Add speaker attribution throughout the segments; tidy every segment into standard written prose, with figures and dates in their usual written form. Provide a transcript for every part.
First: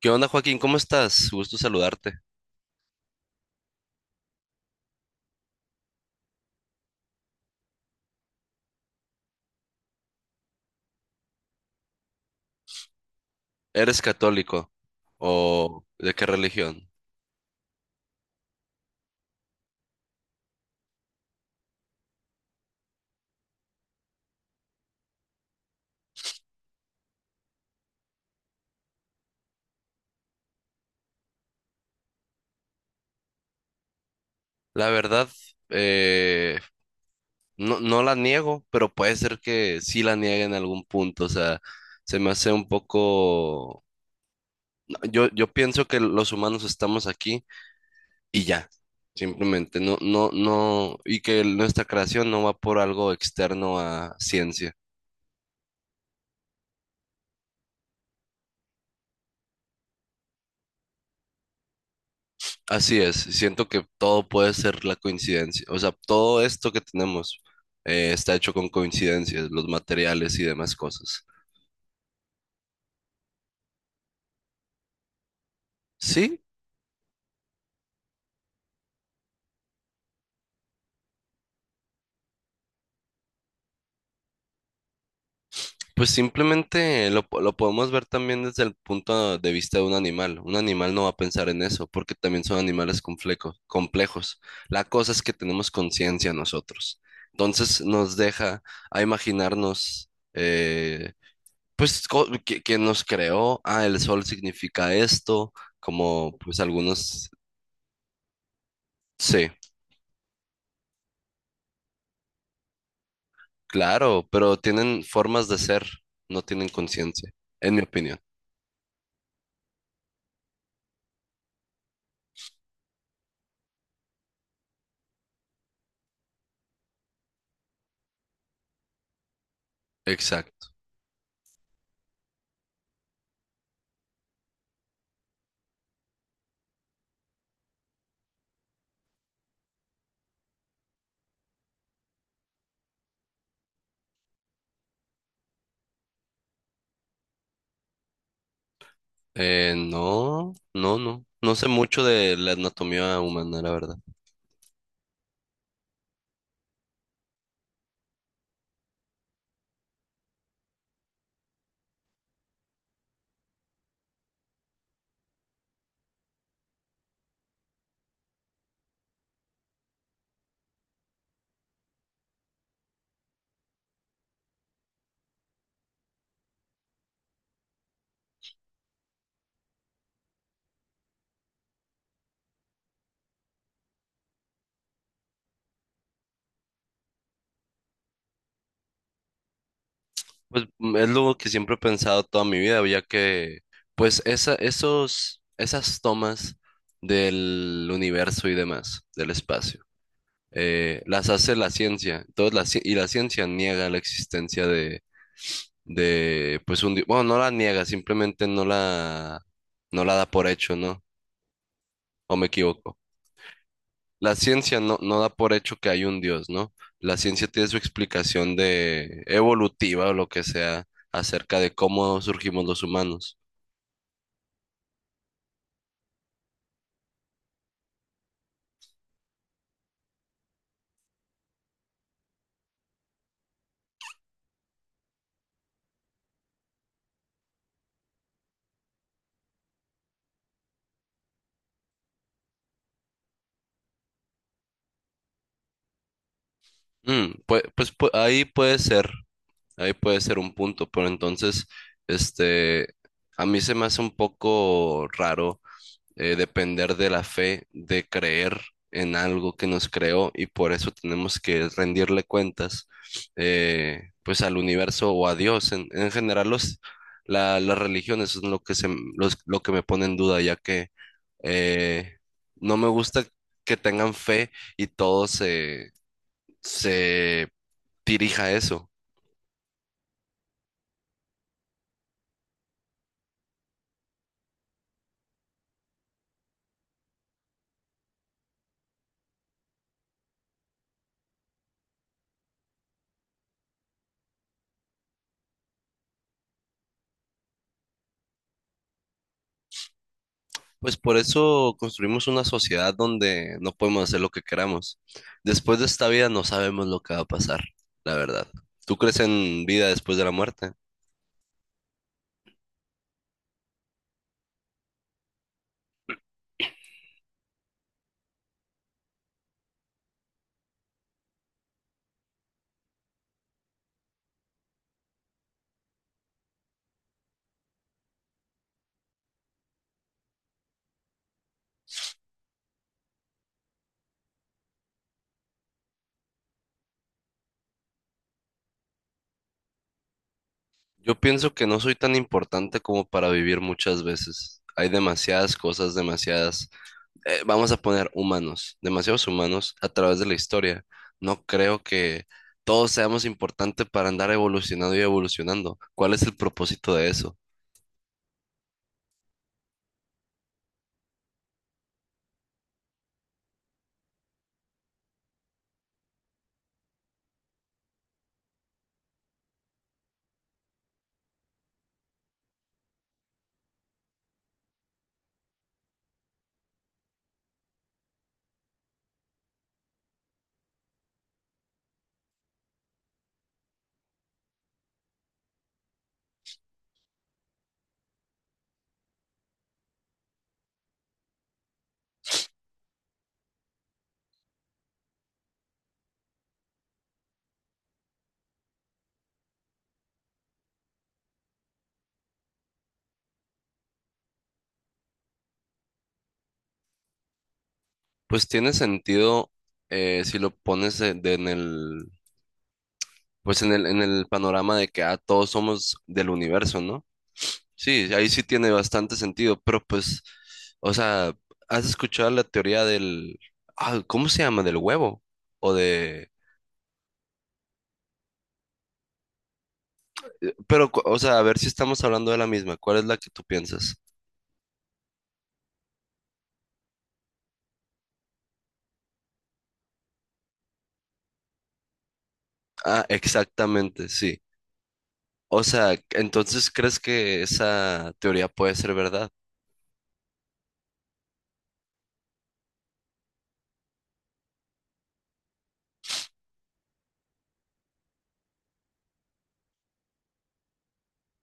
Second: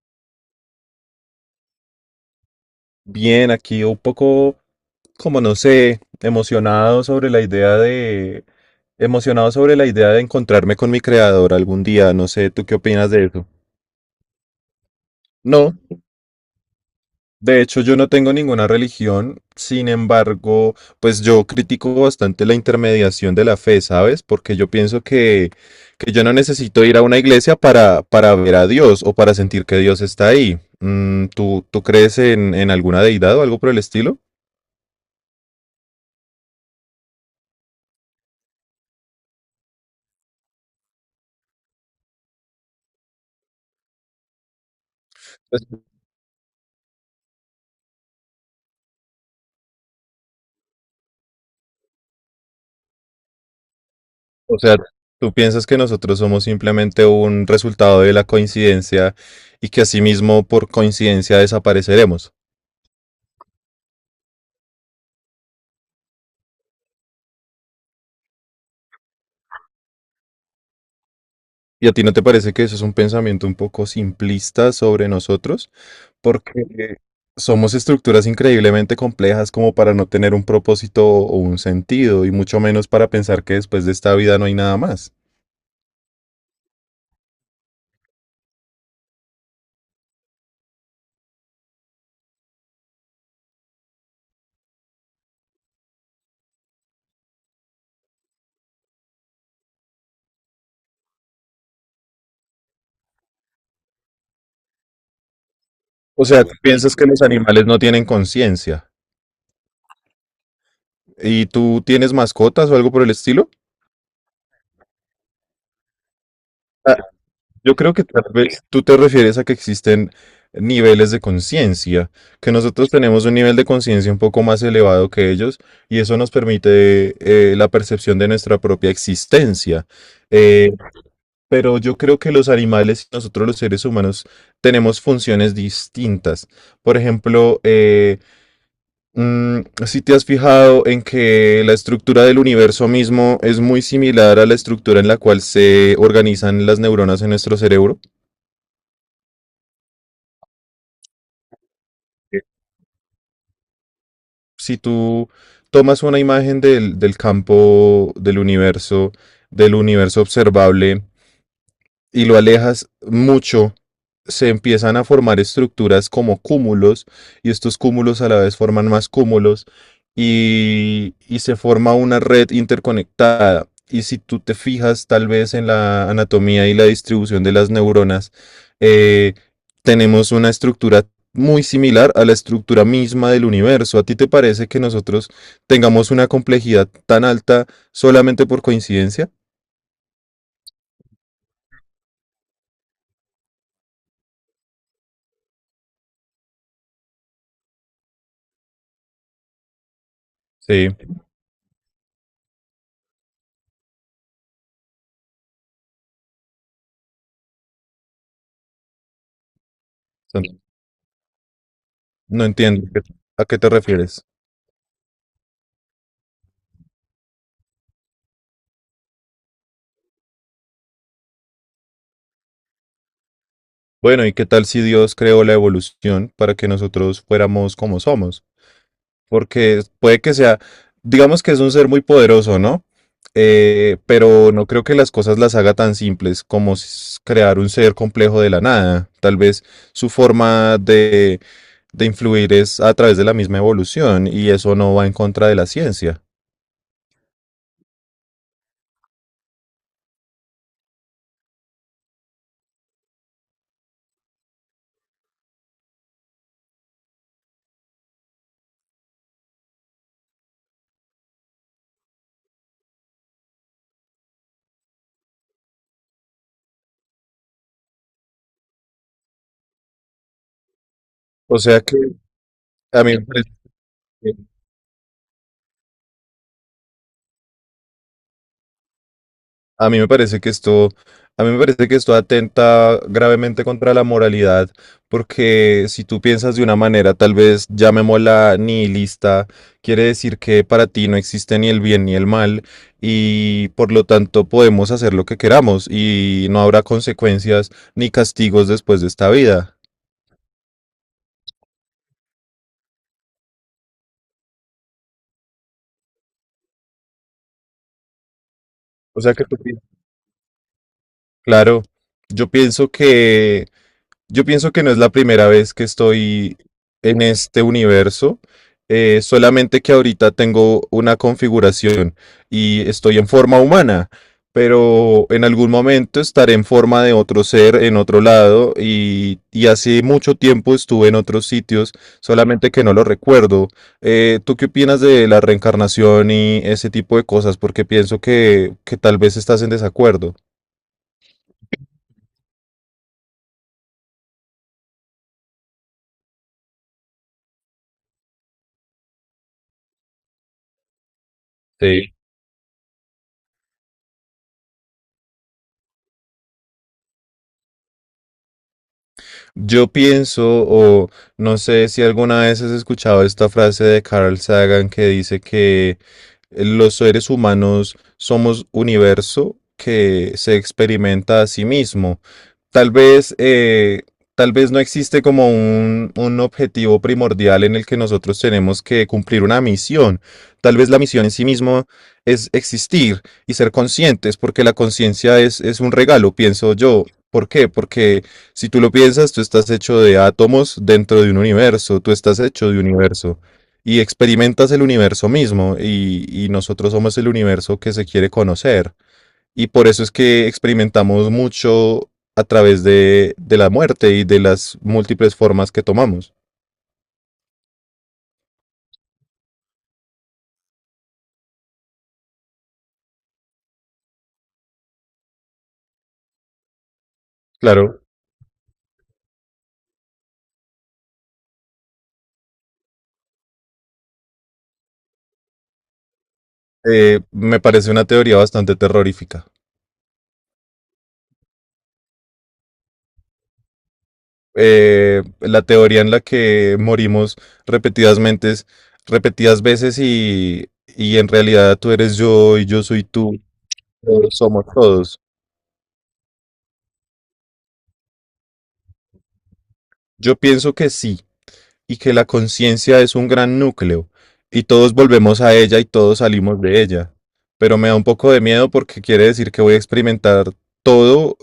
Speaker 1: ¿Qué onda, Joaquín? ¿Cómo estás? Gusto saludarte.
Speaker 2: Bien, aquí un poco, como no sé, emocionado sobre la idea de, emocionado sobre la idea de encontrarme con mi creador algún día. No sé, ¿tú qué opinas de eso?
Speaker 1: ¿Eres católico
Speaker 2: No,
Speaker 1: o de qué religión?
Speaker 2: de hecho yo no tengo ninguna religión. Sin embargo, pues yo critico bastante la intermediación de la fe, ¿sabes? Porque yo pienso que yo no necesito ir a una iglesia para ver a Dios o para sentir que Dios está ahí. Mm, ¿tú crees en alguna deidad o algo por el estilo?
Speaker 1: La verdad, eh, no, no la niego, pero puede ser que sí la niegue en algún punto. O sea, se me hace un poco... Yo pienso que los humanos estamos aquí y ya, simplemente. No, no, no, y que nuestra creación no va por algo externo a
Speaker 2: O
Speaker 1: ciencia.
Speaker 2: sea, tú piensas que nosotros somos simplemente un resultado de la coincidencia y que asimismo por coincidencia desapareceremos.
Speaker 1: Así es, siento que todo puede ser la coincidencia, o sea, todo esto que tenemos está hecho con coincidencias, los materiales y demás cosas.
Speaker 2: ¿Y a ti no te parece que eso es un pensamiento un poco simplista sobre nosotros?
Speaker 1: Sí,
Speaker 2: Porque somos estructuras increíblemente complejas como para no tener un propósito o un sentido, y mucho menos para pensar que después de esta vida no hay nada más.
Speaker 1: pues simplemente lo podemos ver también desde el punto de vista de un animal. Un animal no va a pensar en eso, porque también son animales complejos, complejos. La cosa es que tenemos conciencia nosotros. Entonces nos deja a imaginarnos pues que nos creó, ah, el sol significa esto,
Speaker 2: O
Speaker 1: como
Speaker 2: sea, ¿tú
Speaker 1: pues
Speaker 2: piensas que los
Speaker 1: algunos,
Speaker 2: animales no tienen conciencia?
Speaker 1: sí,
Speaker 2: ¿Y tú tienes mascotas o algo por el estilo?
Speaker 1: claro, pero tienen formas de ser, no tienen conciencia, en
Speaker 2: Yo
Speaker 1: mi
Speaker 2: creo que
Speaker 1: opinión.
Speaker 2: tal vez tú te refieres a que existen niveles de conciencia, que nosotros tenemos un nivel de conciencia un poco más elevado que ellos y eso nos permite la percepción de nuestra propia existencia.
Speaker 1: Exacto.
Speaker 2: Eh, pero yo creo que los animales y nosotros los seres humanos tenemos funciones distintas. Por ejemplo, mm, si te has fijado en que la estructura del universo mismo es muy similar a la estructura en la cual se organizan las neuronas en nuestro cerebro.
Speaker 1: No, no, no, no sé mucho de la anatomía humana, la verdad.
Speaker 2: Si tú tomas una imagen del campo del universo observable, y lo alejas mucho, se empiezan a formar estructuras como cúmulos, y estos cúmulos a la vez forman más cúmulos y se forma una red interconectada. Y si tú te fijas tal vez en la anatomía y la distribución de las neuronas, eh, tenemos una estructura muy similar a la estructura misma del universo. ¿A ti te parece que nosotros tengamos una complejidad tan alta solamente por coincidencia?
Speaker 1: Pues mm, es lo que siempre he pensado toda mi vida, ya que pues esa, esos, esas tomas del universo y demás, del espacio.
Speaker 2: Sí,
Speaker 1: Las hace la ciencia. Entonces, la, ci- y la ciencia niega la existencia de pues un Dios. Bueno, no la niega, simplemente no la, no la da por
Speaker 2: son.
Speaker 1: hecho, ¿no? ¿O
Speaker 2: No
Speaker 1: me
Speaker 2: entiendo
Speaker 1: equivoco?
Speaker 2: a a qué te refieres.
Speaker 1: La ciencia no, no da por hecho que hay un Dios, ¿no? La ciencia tiene su explicación de evolutiva o lo que sea acerca de cómo surgimos los humanos.
Speaker 2: Bueno, ¿y qué tal si Dios creó la evolución para que nosotros fuéramos como somos? Porque puede que sea, digamos que es un ser muy poderoso, ¿no? Pero no creo que las cosas las haga tan simples como crear un ser complejo de la nada. Tal vez su forma de influir es a través de la misma evolución y eso no va en contra de la ciencia.
Speaker 1: Mm, pues ahí puede ser un punto, pero entonces, este, a mí se me hace un poco raro depender de la fe, de creer en algo que nos creó y por eso tenemos que rendirle cuentas pues al universo o a Dios. En general las religiones son lo que, se, lo que me pone en duda ya que
Speaker 2: O sea que
Speaker 1: eh, no me
Speaker 2: a mí me
Speaker 1: gusta
Speaker 2: parece
Speaker 1: que tengan
Speaker 2: que
Speaker 1: fe y todo se dirija a eso.
Speaker 2: a mí me parece que esto, a mí me parece que esto atenta gravemente contra la moralidad, porque si tú piensas de una manera, tal vez llamémosla nihilista, quiere decir que para ti no existe ni el bien ni el mal, y por lo tanto podemos hacer lo que queramos y no habrá consecuencias ni castigos después de esta vida.
Speaker 1: Pues por eso construimos una sociedad donde no podemos hacer lo que queramos. Después de esta vida no sabemos lo que va a pasar, la verdad. ¿Tú crees
Speaker 2: O sea que tú
Speaker 1: en
Speaker 2: pi-.
Speaker 1: vida después de la muerte?
Speaker 2: Claro, yo pienso que yo pienso que no es la primera vez que estoy en este universo, solamente que ahorita tengo una configuración y estoy en forma humana, pero en algún momento estaré en forma de otro ser en otro lado y hace mucho tiempo estuve en otros sitios, solamente que no lo recuerdo. ¿Tú qué opinas de la reencarnación y ese tipo de cosas? Porque pienso que tal vez estás en desacuerdo.
Speaker 1: Yo pienso que no soy tan importante como para vivir muchas veces. Hay demasiadas cosas, demasiadas, vamos a poner humanos, demasiados humanos a través de la historia. No creo
Speaker 2: Sí.
Speaker 1: que todos seamos importantes para andar evolucionando y evolucionando. ¿Cuál es el propósito de eso?
Speaker 2: Yo pienso, o no sé si alguna vez has escuchado esta frase de Carl Sagan que dice que los seres humanos somos universo que se experimenta a sí mismo. Tal vez, eh, tal vez no existe como un objetivo primordial en el que nosotros tenemos que cumplir una misión. Tal vez la misión en sí mismo es existir y ser conscientes, porque la conciencia es un regalo, pienso yo. ¿Por qué? Porque si tú lo piensas, tú estás hecho de átomos dentro de un universo, tú estás hecho de universo y experimentas el universo mismo y nosotros somos el universo que se quiere conocer. Y por eso es que experimentamos mucho a través de la muerte y de las múltiples formas que tomamos.
Speaker 1: Pues tiene sentido si lo pones de en el, pues en el panorama de que ah, todos somos del universo, ¿no?
Speaker 2: Claro,
Speaker 1: Sí, ahí sí tiene bastante sentido, pero pues, o sea, ¿has escuchado la teoría del, ah, ¿cómo se llama? Del huevo o de,
Speaker 2: me parece una teoría bastante terrorífica.
Speaker 1: pero, o sea, a ver si estamos hablando de la misma. ¿Cuál es la que tú piensas?
Speaker 2: La teoría en la que morimos repetidas mentes, repetidas veces y en realidad tú eres yo y yo soy
Speaker 1: Ah,
Speaker 2: tú,
Speaker 1: exactamente,
Speaker 2: todos
Speaker 1: sí.
Speaker 2: somos todos.
Speaker 1: O sea, entonces, ¿crees que esa teoría puede ser verdad?
Speaker 2: Yo pienso que sí, y que la conciencia es un gran núcleo y todos volvemos a ella y todos salimos de ella. Pero me da un poco de miedo porque quiere decir que voy a experimentar todo,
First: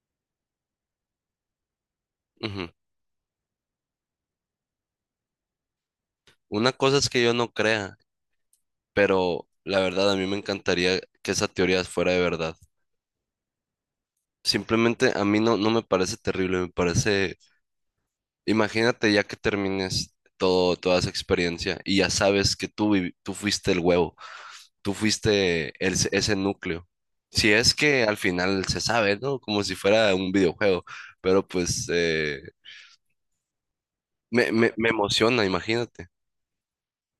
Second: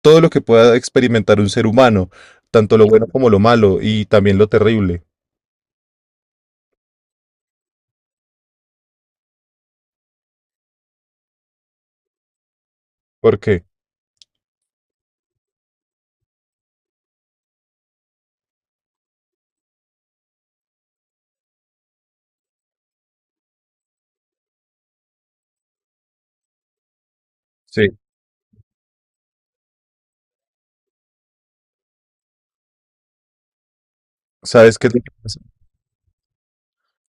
Speaker 2: todo lo que pueda experimentar un ser humano,
Speaker 1: Ujú.
Speaker 2: tanto lo bueno como lo malo y también lo terrible.
Speaker 1: Una cosa es que yo no crea, pero la verdad a mí me encantaría que esa teoría fuera de verdad.
Speaker 2: ¿Por qué
Speaker 1: Simplemente a mí no, no me parece terrible, me parece, imagínate ya que termines todo, toda esa experiencia y ya sabes que tú, tú fuiste el huevo, tú fuiste ese núcleo. Si es
Speaker 2: sí?
Speaker 1: que al final se sabe, ¿no? Como si fuera un videojuego, pero pues eh, me, me,
Speaker 2: ¿Sabes qué
Speaker 1: me
Speaker 2: es lo que pasa?
Speaker 1: emociona, imagínate.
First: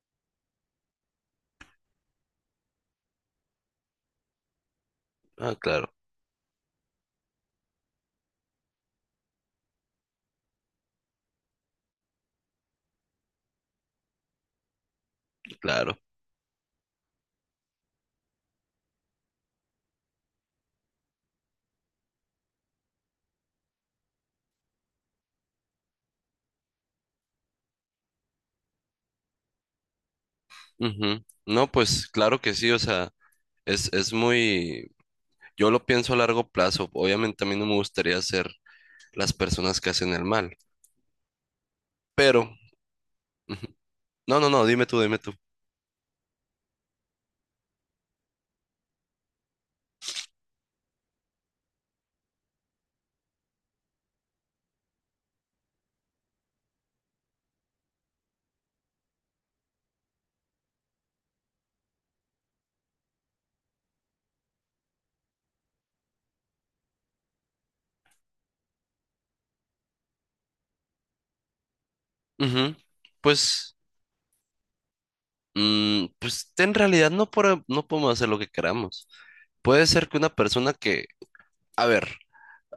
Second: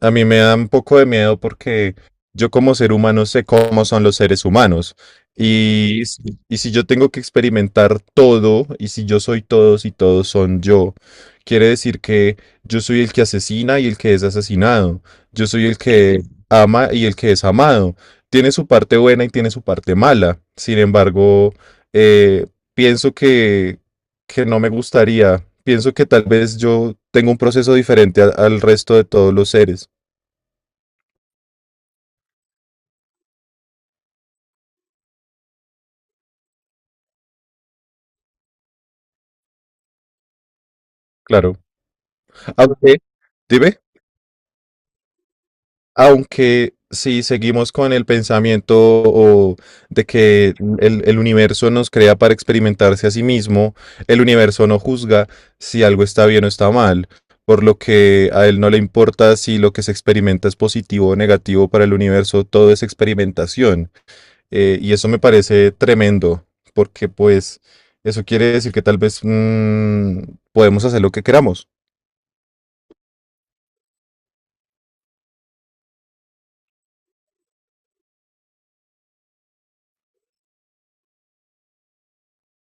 Speaker 2: A mí me da un poco de miedo porque yo como ser humano sé cómo son los seres humanos.
Speaker 1: Ah, claro,
Speaker 2: Y, y si yo tengo que experimentar todo, y si yo soy todos y todos son yo, quiere decir que yo soy el que asesina y el que es asesinado. Yo soy el
Speaker 1: claro.
Speaker 2: que ama y el que es amado. Tiene su parte buena y tiene su parte mala. Sin embargo, eh, pienso que no me gustaría. Pienso que tal vez yo tengo un proceso diferente al resto de todos los seres.
Speaker 1: Ujú. No, pues claro que sí, o sea, es muy, yo lo pienso a largo plazo. Obviamente a mí no me gustaría ser las personas que hacen el mal,
Speaker 2: Claro.
Speaker 1: pero...
Speaker 2: Aunque,
Speaker 1: Ujú.
Speaker 2: dime,
Speaker 1: No, no, no, dime tú, dime tú.
Speaker 2: aunque si seguimos con el pensamiento o de que el universo nos crea para experimentarse a sí mismo, el universo no juzga si algo está bien o está mal, por lo que a él no le importa si lo que se experimenta es positivo o negativo para el universo, todo es experimentación. Y eso me parece tremendo, porque pues eso quiere decir que tal vez podemos hacer lo que queramos.
Speaker 1: Ujú. Pues, mm, pues en realidad no, no podemos hacer lo que queramos. Puede ser que una persona que, a ver,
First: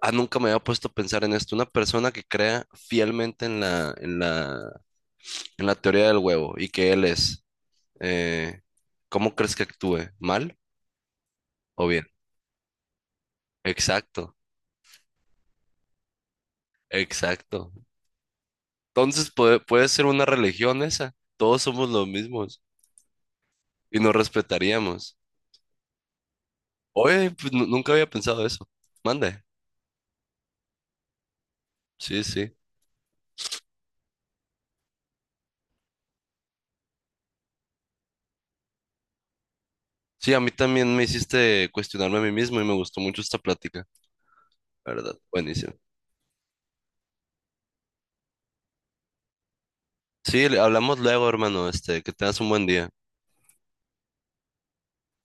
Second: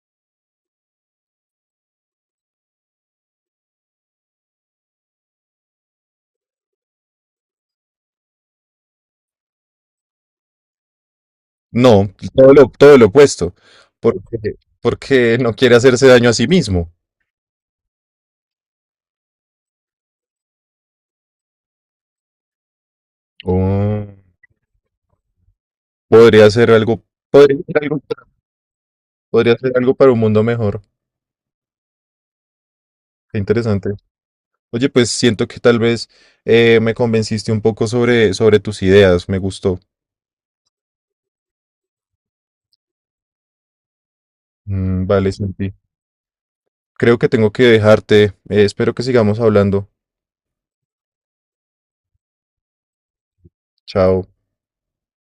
Speaker 1: ah, nunca me había puesto a pensar en esto, una persona que crea fielmente en la teoría del huevo y que él es, eh, ¿cómo crees que actúe? ¿Mal o bien?
Speaker 2: No, todo lo opuesto,
Speaker 1: Exacto,
Speaker 2: porque, porque no quiere hacerse daño a sí mismo.
Speaker 1: exacto. Entonces puede ser una religión esa. Todos somos los mismos y
Speaker 2: Oh,
Speaker 1: nos respetaríamos.
Speaker 2: podría ser algo,
Speaker 1: Oye, pues
Speaker 2: podría ser
Speaker 1: nunca
Speaker 2: algo,
Speaker 1: había pensado eso. Mande.
Speaker 2: podría ser algo para un mundo mejor.
Speaker 1: Sí, sí.
Speaker 2: Qué interesante. Oye, pues siento que tal vez me convenciste un poco sobre tus ideas. Me gustó.
Speaker 1: Sí, a mí también me hiciste cuestionarme a mí mismo y me gustó mucho esta plática, la
Speaker 2: Mm,
Speaker 1: ¿verdad?
Speaker 2: vale,
Speaker 1: Buenísimo.
Speaker 2: Santi. Creo que tengo que dejarte. Espero que sigamos hablando.
Speaker 1: Sí, hablamos luego, hermano. Este, que tengas un buen día.
Speaker 2: Chao.